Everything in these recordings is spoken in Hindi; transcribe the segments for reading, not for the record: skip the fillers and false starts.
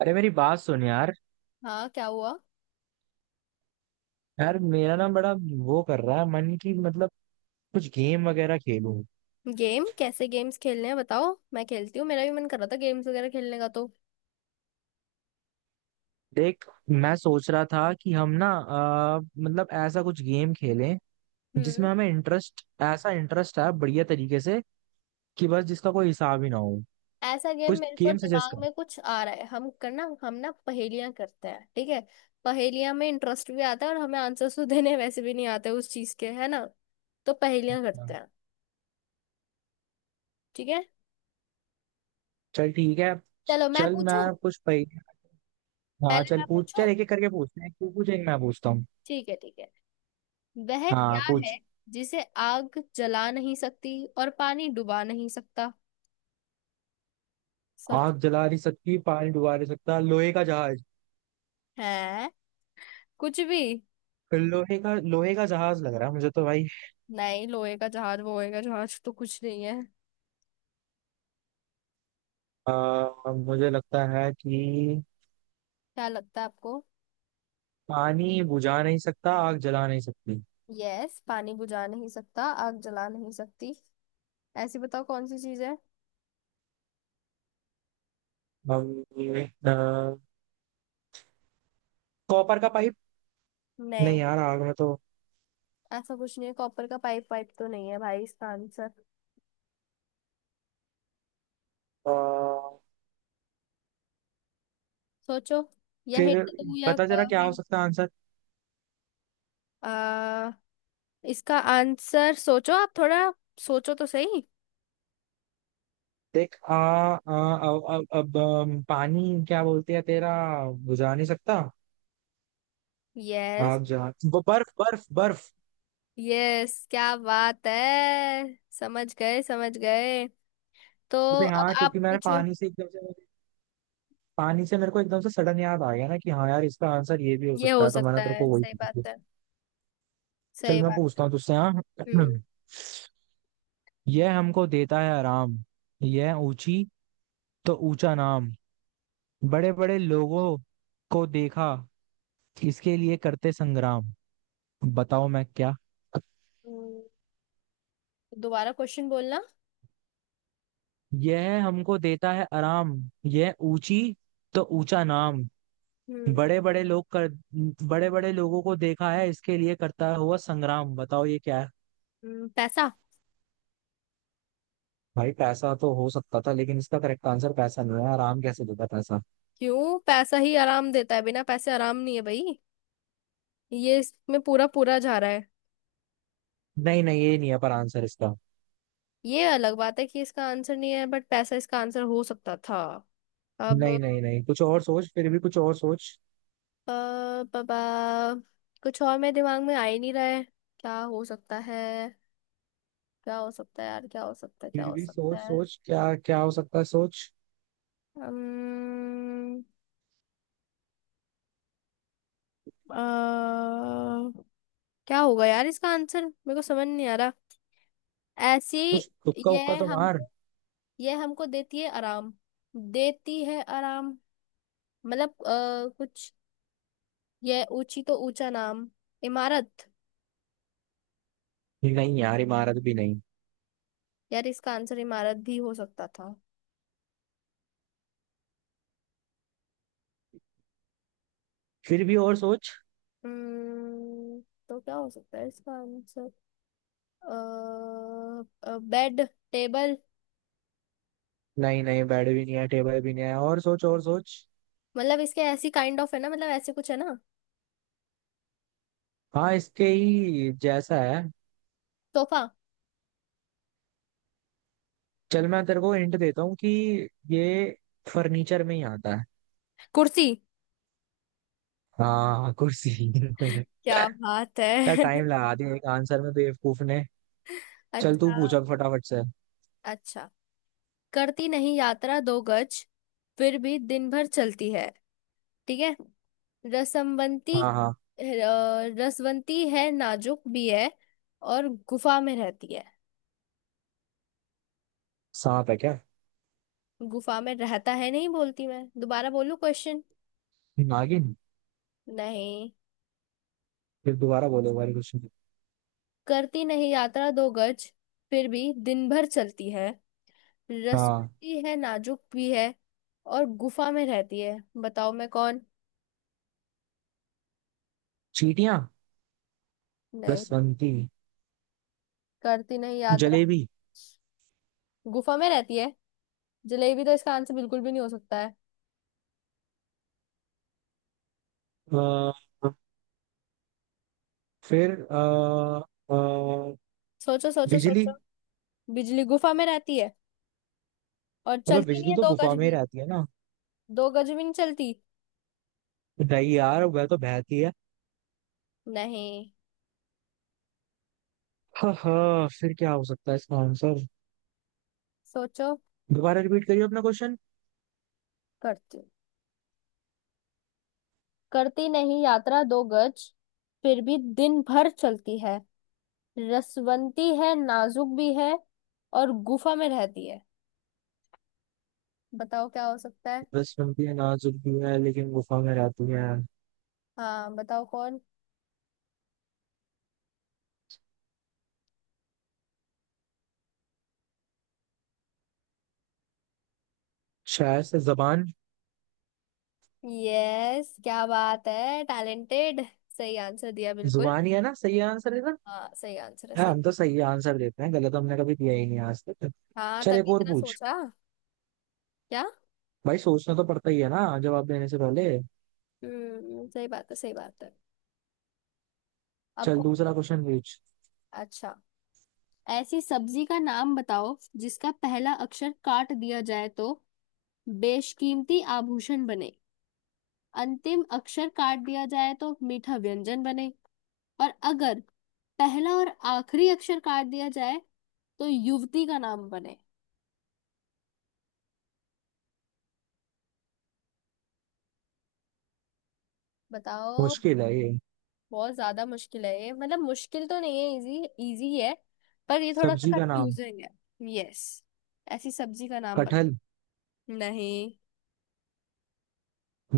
अरे मेरी बात सुन यार। हाँ, क्या हुआ। यार मेरा ना बड़ा वो कर रहा है मन की, मतलब कुछ गेम वगैरह खेलूं। गेम? कैसे गेम्स खेलने हैं बताओ, मैं खेलती हूँ। मेरा भी मन कर रहा था गेम्स वगैरह खेलने का तो। देख, मैं सोच रहा था कि हम ना, मतलब ऐसा कुछ गेम खेलें हम्म जिसमें हमें इंटरेस्ट, ऐसा इंटरेस्ट है बढ़िया तरीके से कि बस जिसका कोई हिसाब ही ना हो। ऐसा गेम कुछ मेरे को गेम सजेस्ट दिमाग कर। में कुछ आ रहा है। हम ना पहेलियां करते हैं, ठीक है। पहेलियां में इंटरेस्ट भी आता है और हमें आंसर्स तो देने वैसे भी नहीं आते उस चीज के, है ना। तो पहेलियां करते हाँ। हैं। ठीक है। चल ठीक है। चलो मैं चल पूछूं। मैं कुछ पह... हाँ पहले चल मैं पूछ। पूछूं। चल एक एक करके पूछते हैं, तू पूछ एक, मैं पूछता हूँ। ठीक है, ठीक है। वह हाँ क्या है पूछ। जिसे आग जला नहीं सकती और पानी डुबा नहीं सकता। सोच। आग जला नहीं सकती, पानी डुबा नहीं सकता, लोहे का जहाज। है? कुछ भी लोहे का जहाज लग रहा है मुझे तो भाई। नहीं। लोहे का जहाज वोहे का जहाज तो कुछ नहीं है। मुझे लगता है कि क्या लगता है आपको? पानी बुझा नहीं सकता, आग जला नहीं सकती। यस, पानी बुझा नहीं सकता आग जला नहीं सकती। ऐसी बताओ कौन सी चीज है। हम कॉपर का पाइप। नहीं, नहीं यार, आग में तो ऐसा कुछ नहीं है। कॉपर का पाइप पाइप तो नहीं है भाई इसका आंसर। अ, सोचो। या फिर हिंट दूं या? पता जरा क्या हो हिंट। सकता है आंसर। आ, इसका आंसर सोचो आप थोड़ा। सोचो तो सही। देख, आ, आ, अब पानी क्या बोलते हैं तेरा, बुझा नहीं सकता, यस। आग जला। वो बर्फ बर्फ बर्फ। यस, क्या बात है। समझ गए समझ गए। तो अरे अब हाँ, आप क्योंकि मैंने पूछो। पानी से एकदम से पानी से मेरे को एकदम से सडन याद आ गया ना कि हाँ यार, इसका आंसर ये भी हो ये सकता हो है, तो मैंने सकता तेरे है, को वही सही पूछ लिया। बात है। चल सही मैं बात। पूछता हूँ तुझसे। हाँ हम्म। यह हमको देता है आराम, यह ऊंची तो ऊंचा नाम, बड़े बड़े लोगों को देखा इसके लिए करते संग्राम, बताओ मैं क्या। हम्म, दोबारा क्वेश्चन बोलना। यह हमको देता है आराम, यह ऊंची तो ऊंचा नाम, हम्म। बड़े बड़े लोग कर बड़े बड़े लोगों को देखा है इसके लिए करता हुआ संग्राम, बताओ ये क्या है। पैसा। भाई पैसा तो हो सकता था, लेकिन इसका करेक्ट आंसर पैसा नहीं है। आराम कैसे देता पैसा। क्यों, पैसा ही आराम देता है, बिना पैसे आराम नहीं है भाई। ये इसमें पूरा पूरा जा रहा है। नहीं नहीं, ये नहीं है पर आंसर इसका। ये अलग बात है कि इसका आंसर नहीं है बट पैसा इसका आंसर हो सकता था। अब, नहीं नहीं नहीं, कुछ और सोच, फिर भी कुछ और सोच। पापा। कुछ और मेरे दिमाग में आ ही नहीं रहा है। क्या हो सकता है? क्या हो सकता है यार? क्या हो सकता है? क्या फिर हो भी सकता सोच है? सोच, क्या क्या हो सकता है, सोच। अम्म, अ, क्या होगा यार इसका आंसर मेरे को समझ नहीं आ रहा। ऐसी। कुछ तुक्का उक्का तो यह हम। मार। यह हमको देती है आराम। देती है आराम। मतलब कुछ। यह ऊंची तो ऊंचा नाम। इमारत। नहीं यार, इमारत भी नहीं। यार इसका आंसर इमारत भी हो सकता था। फिर भी और सोच। हम्म। तो क्या हो सकता है इसका आंसर? अ बेड। टेबल। नहीं नहीं, बेड भी नहीं है, टेबल भी नहीं है, और सोच और सोच। मतलब इसके ऐसी काइंड ऑफ है ना, मतलब ऐसे कुछ है ना। हाँ इसके ही जैसा है। सोफा। चल मैं तेरे को हिंट देता हूँ कि ये फर्नीचर में ही आता है। कुर्सी। हाँ कुर्सी क्या बात यार है। टाइम लगा दिया एक आंसर में बेवकूफ ने। चल तू अच्छा। पूछा फटाफट से। अच्छा, करती नहीं यात्रा 2 गज, फिर भी दिन भर चलती है। ठीक है। रसमवंती। हाँ हाँ। अ, रसवंती है नाजुक भी है और गुफा में रहती है। सांप है क्या। गुफा में रहता है, नहीं बोलती, मैं दोबारा बोलूं क्वेश्चन? नागिन। नहीं, फिर दोबारा बोलो बारी कुछ। करती नहीं यात्रा दो गज, फिर भी दिन भर चलती है, हाँ। रसवंती है नाजुक भी है और गुफा में रहती है, बताओ मैं कौन। चींटियां। नहीं, बसंती। करती नहीं यात्रा, जलेबी। गुफा में रहती है। जलेबी तो इसका आंसर बिल्कुल भी नहीं हो सकता है। आ, फिर आ, आ, सोचो सोचो बिजली। सोचो। बिजली गुफा में रहती है और अबे चलती नहीं बिजली है तो 2 गज गुफा में ही भी। रहती है ना। 2 गज भी नहीं चलती। नहीं यार, वह तो बहती है। नहीं। हाँ हाँ, फिर क्या हो सकता है इसका आंसर। सोचो। दोबारा रिपीट करिए अपना क्वेश्चन। करती, करती नहीं यात्रा 2 गज, फिर भी दिन भर चलती है, रसवंती है नाजुक भी है और गुफा में रहती है, बताओ क्या हो सकता है। बस बनती है नाजुक भी है लेकिन गुफा में रहती है। हाँ, बताओ कौन। शायद से जबान। यस, क्या बात है, टैलेंटेड। सही आंसर दिया बिल्कुल। जुबान ही है ना, सही आंसर है ना। हाँ, सही आंसर है, हाँ, सही। हम तो सही आंसर देते हैं, गलत हमने कभी दिया ही नहीं आज तक। हाँ, चल एक तभी और इतना पूछ। सोचा। क्या। भाई सोचना तो पड़ता ही है ना जवाब देने से पहले। सही बात है, सही बात है। चल आपको। दूसरा क्वेश्चन पूछ। अच्छा। ऐसी सब्जी का नाम बताओ जिसका पहला अक्षर काट दिया जाए तो बेशकीमती आभूषण बने, अंतिम अक्षर काट दिया जाए तो मीठा व्यंजन बने, और अगर पहला और आखिरी अक्षर काट दिया जाए तो युवती का नाम बने। बताओ। मुश्किल है ये। बहुत ज्यादा मुश्किल है ये, मतलब मुश्किल तो नहीं है, इजी। इजी है। पर ये थोड़ा सा सब्जी का नाम। कंफ्यूजिंग है। यस। ऐसी सब्जी का नाम कटहल। बता। नहीं।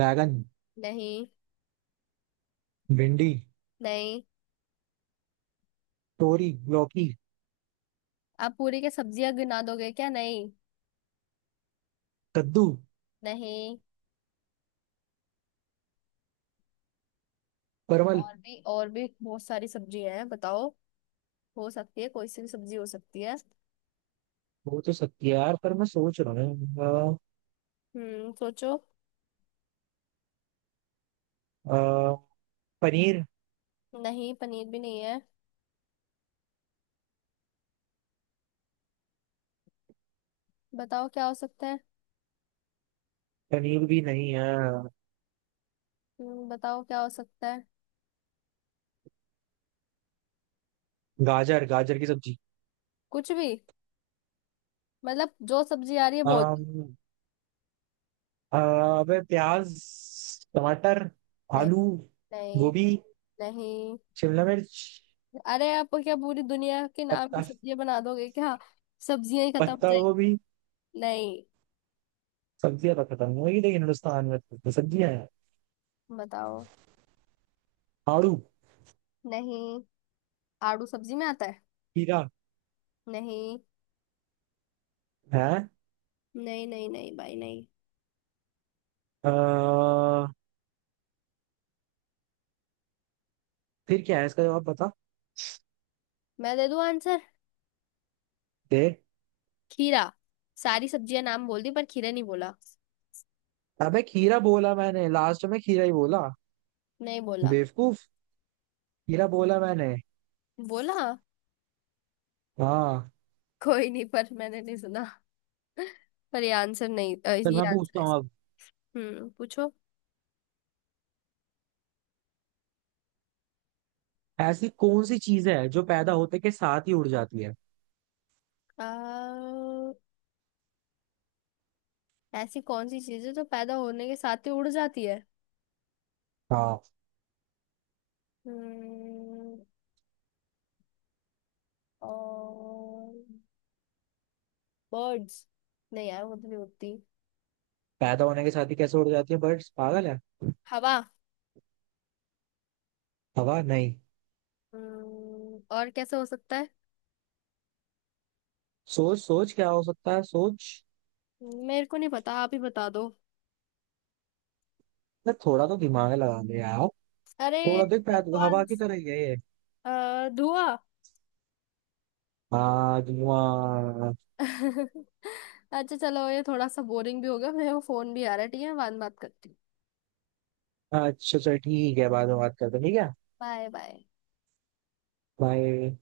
बैगन। नहीं। भिंडी। नहीं। तोरी, लौकी। आप पूरी के सब्जियां गिना दोगे क्या? नहीं। कद्दू। नहीं। परवल। और भी और भी बहुत सारी सब्जियां हैं, बताओ। हो सकती है, कोई सी भी सब्जी हो सकती है। हो तो सकती है यार पर मैं सोच रहा हूँ। सोचो। अ, अ, पनीर। नहीं, पनीर भी नहीं है। बताओ क्या हो सकता है। पनीर भी नहीं है। बताओ क्या हो सकता है। गाजर, गाजर की सब्जी। कुछ भी। मतलब जो सब्जी आ रही है वो। अम, अबे प्याज। टमाटर। नहीं। आलू। नहीं। गोभी। नहीं। शिमला मिर्च। अरे आप क्या पूरी दुनिया के नाम की पत्ता, सब्जियां बना दोगे क्या? सब्जियां ही खत्म हो पत्ता जाएगी। गोभी। नहीं। सब्जियां तो खत्म हो गई, लेकिन हिंदुस्तान में तो सब्जियां हैं। बताओ। आड़ू। नहीं, आड़ू सब्जी में आता है? खीरा। नहीं। है। नहीं नहीं नहीं भाई नहीं। अ, फिर क्या है इसका जवाब, बता मैं दे दूं आंसर? दे। खीरा। सारी सब्जियां नाम बोल दी पर खीरा नहीं बोला। अबे खीरा बोला मैंने, लास्ट में खीरा ही बोला। नहीं बोला। बेवकूफ, खीरा बोला मैंने। बोला। हाँ। कोई नहीं पर मैंने नहीं सुना। पर ये आंसर नहीं, चल ये मैं आंसर पूछता है हूँ अब। इसका। पूछो। ऐसी कौन सी चीज है जो पैदा होते के साथ ही उड़ जाती है। आ, ऐसी कौन सी चीज है जो पैदा होने के साथ ही उड़ जाती है। हाँ। हम्म। और। बर्ड्स। नहीं यार वो तो नहीं उड़ती। पैदा होने के साथ ही कैसे उड़ जाती है, बर्ड्स पागल है। हवा। हवा नहीं। और कैसे हो सकता है? सोच सोच क्या हो सकता है, सोच। मेरे को नहीं पता, आप ही बता दो। मैं थोड़ा तो दिमाग लगा ले यार। अरे। थोड़ा देख, पैदा मेरे तो को हवा की आंसर। तरह ही है ये। धुआं। हाँ, धुआं। अच्छा चलो, ये थोड़ा सा बोरिंग भी हो गया, मेरे को फोन भी आ रहा है, ठीक है, बाद में बात करती हूँ। अच्छा चल ठीक है, बाद में बात करते हैं, ठीक है। Bye bye. बाय।